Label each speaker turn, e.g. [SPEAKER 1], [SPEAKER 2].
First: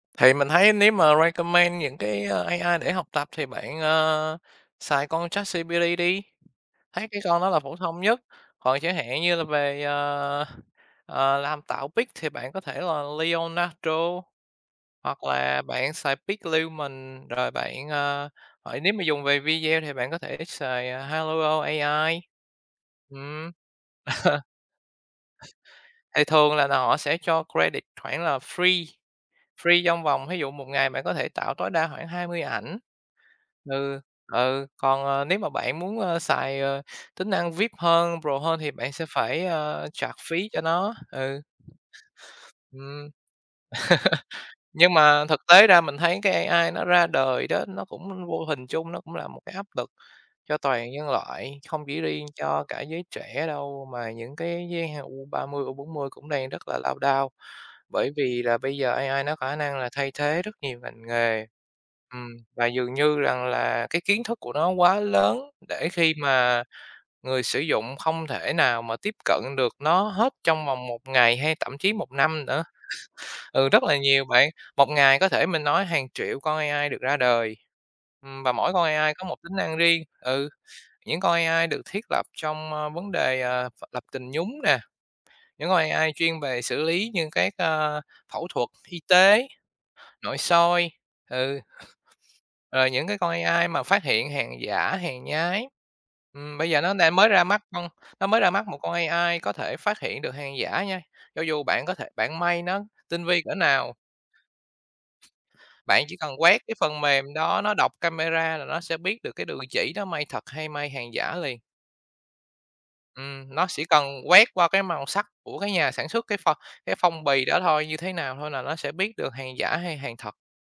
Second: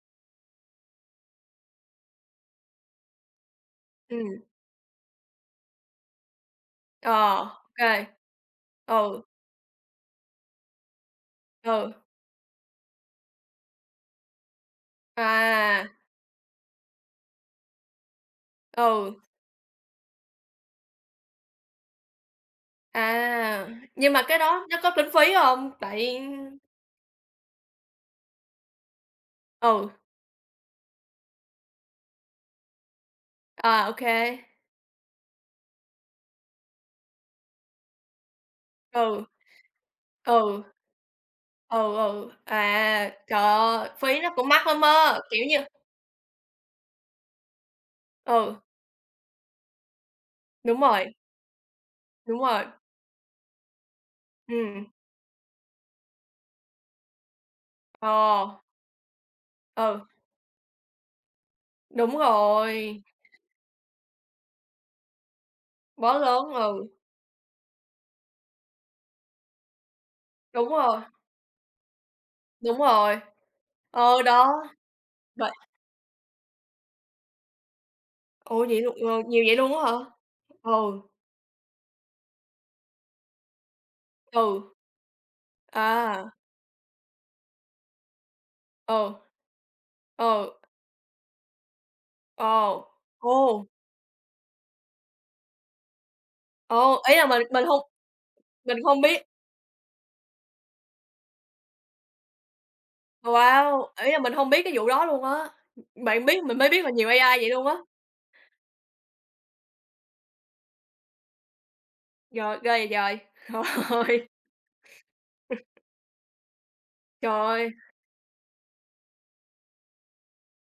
[SPEAKER 1] Thì mình thấy nếu mà recommend những cái, ơ, AI để học tập thì bạn, ờ,
[SPEAKER 2] Ừm.
[SPEAKER 1] xài con ChatGPT đi, thấy
[SPEAKER 2] Ờ,
[SPEAKER 1] cái con
[SPEAKER 2] ô
[SPEAKER 1] đó là phổ thông
[SPEAKER 2] kê.
[SPEAKER 1] nhất. Còn chẳng hạn
[SPEAKER 2] Ừ.
[SPEAKER 1] như là về, ờ, ờ, làm tạo
[SPEAKER 2] Ừ.
[SPEAKER 1] pic thì bạn có thể là Leonardo, hoặc là
[SPEAKER 2] À!
[SPEAKER 1] bạn xài PicLumen, rồi bạn, ờ, nếu mà
[SPEAKER 2] Ừ.
[SPEAKER 1] dùng về video thì bạn có thể xài Hailuo AI. Ừm.
[SPEAKER 2] À! Nhưng mà cái đó nó có tính phí hông? Tại
[SPEAKER 1] Thì thường là n họ sẽ cho credit khoảng là free, free
[SPEAKER 2] Ừ.
[SPEAKER 1] trong vòng, thí dụ, 1 ngày bạn có thể tạo tối đa khoảng 20 ảnh.
[SPEAKER 2] À, ô
[SPEAKER 1] Ừ,
[SPEAKER 2] kê.
[SPEAKER 1] ừ, còn, ờ, nếu mà bạn muốn xài, ờ, tính năng VIP hơn, pro hơn, thì bạn sẽ
[SPEAKER 2] Ừ.
[SPEAKER 1] phải, ờ, charge phí cho
[SPEAKER 2] Ừ.
[SPEAKER 1] nó, ừ.
[SPEAKER 2] Ừ, ừ,
[SPEAKER 1] Ừm.
[SPEAKER 2] à, trời ơ phí nó cũng mắc lắm
[SPEAKER 1] Nhưng
[SPEAKER 2] á,
[SPEAKER 1] mà thực
[SPEAKER 2] kiểu như
[SPEAKER 1] tế ra mình thấy cái AI nó ra đời đó, nó cũng vô
[SPEAKER 2] Ừ.
[SPEAKER 1] hình chung nó cũng là một cái áp lực cho
[SPEAKER 2] Đúng
[SPEAKER 1] toàn nhân
[SPEAKER 2] rồi.
[SPEAKER 1] loại, không chỉ riêng
[SPEAKER 2] Đúng
[SPEAKER 1] cho
[SPEAKER 2] rồi.
[SPEAKER 1] cả giới trẻ đâu, mà những cái giới
[SPEAKER 2] Ừm.
[SPEAKER 1] he U30, U40 cũng đang rất là lao đao, bởi vì là
[SPEAKER 2] Ờ.
[SPEAKER 1] bây giờ AI nó có khả năng là
[SPEAKER 2] Ừ.
[SPEAKER 1] thay thế rất nhiều ngành nghề.
[SPEAKER 2] Đúng
[SPEAKER 1] Ừm, và dường
[SPEAKER 2] rồi.
[SPEAKER 1] như rằng là cái kiến thức của nó quá lớn để khi
[SPEAKER 2] Bó lớn,
[SPEAKER 1] mà
[SPEAKER 2] ừ.
[SPEAKER 1] người sử dụng không thể nào mà tiếp cận được nó hết trong
[SPEAKER 2] Đúng
[SPEAKER 1] vòng 1
[SPEAKER 2] rồi.
[SPEAKER 1] ngày hay thậm chí 1 năm nữa.
[SPEAKER 2] Đúng rồi,
[SPEAKER 1] Ừ, rất là
[SPEAKER 2] ờ,
[SPEAKER 1] nhiều bạn,
[SPEAKER 2] đó,
[SPEAKER 1] 1 ngày có thể,
[SPEAKER 2] vậy
[SPEAKER 1] mình nói, hàng triệu con AI được ra đời, ừm, và
[SPEAKER 2] Ủa
[SPEAKER 1] mỗi
[SPEAKER 2] vậy
[SPEAKER 1] con
[SPEAKER 2] luôn,
[SPEAKER 1] AI
[SPEAKER 2] ờ,
[SPEAKER 1] có một
[SPEAKER 2] nhiều vậy
[SPEAKER 1] tính
[SPEAKER 2] luôn
[SPEAKER 1] năng
[SPEAKER 2] á hả?
[SPEAKER 1] riêng. Ừ,
[SPEAKER 2] Ừ.
[SPEAKER 1] những con AI được thiết lập trong, ơ, vấn đề, ờ, v lập trình nhúng
[SPEAKER 2] Ừ.
[SPEAKER 1] nè, những con AI
[SPEAKER 2] À
[SPEAKER 1] chuyên về xử lý như các, ờ, phẫu thuật y
[SPEAKER 2] Ừ.
[SPEAKER 1] tế, nội
[SPEAKER 2] Ừ.
[SPEAKER 1] soi, ừ.
[SPEAKER 2] Ờ.
[SPEAKER 1] Rồi những cái con
[SPEAKER 2] Ồ.
[SPEAKER 1] AI mà phát hiện hàng giả, hàng nhái, ừm, bây giờ nó
[SPEAKER 2] Ồ, ý
[SPEAKER 1] đang
[SPEAKER 2] là,
[SPEAKER 1] mới
[SPEAKER 2] mình
[SPEAKER 1] ra mắt
[SPEAKER 2] mình hông
[SPEAKER 1] con nó mới ra mắt
[SPEAKER 2] mình
[SPEAKER 1] một con
[SPEAKER 2] hông biết
[SPEAKER 1] AI có thể phát hiện được hàng giả nha, cho dù bạn có thể bạn may nó tinh
[SPEAKER 2] Ồ,
[SPEAKER 1] vi cỡ
[SPEAKER 2] wow!
[SPEAKER 1] nào
[SPEAKER 2] Ý là, mình hông biết cái vụ đó luôn á,
[SPEAKER 1] bạn
[SPEAKER 2] ừm,
[SPEAKER 1] chỉ
[SPEAKER 2] bạn
[SPEAKER 1] cần
[SPEAKER 2] biết mình
[SPEAKER 1] quét
[SPEAKER 2] mới
[SPEAKER 1] cái
[SPEAKER 2] biết là
[SPEAKER 1] phần
[SPEAKER 2] nhiều
[SPEAKER 1] mềm
[SPEAKER 2] AI vậy
[SPEAKER 1] đó,
[SPEAKER 2] luôn
[SPEAKER 1] nó
[SPEAKER 2] á.
[SPEAKER 1] đọc camera là nó sẽ biết được cái đường chỉ đó may thật hay may hàng giả liền.
[SPEAKER 2] Rồi, ghê vậy giời.
[SPEAKER 1] Ừm,
[SPEAKER 2] Trời
[SPEAKER 1] nó xỉ cần
[SPEAKER 2] ơi.
[SPEAKER 1] quét qua cái màu sắc của cái nhà sản xuất, cái phong cái phong
[SPEAKER 2] Trời
[SPEAKER 1] bì đó
[SPEAKER 2] ơi.
[SPEAKER 1] thôi, như thế nào thôi là nó sẽ biết được hàng giả hay hàng thật.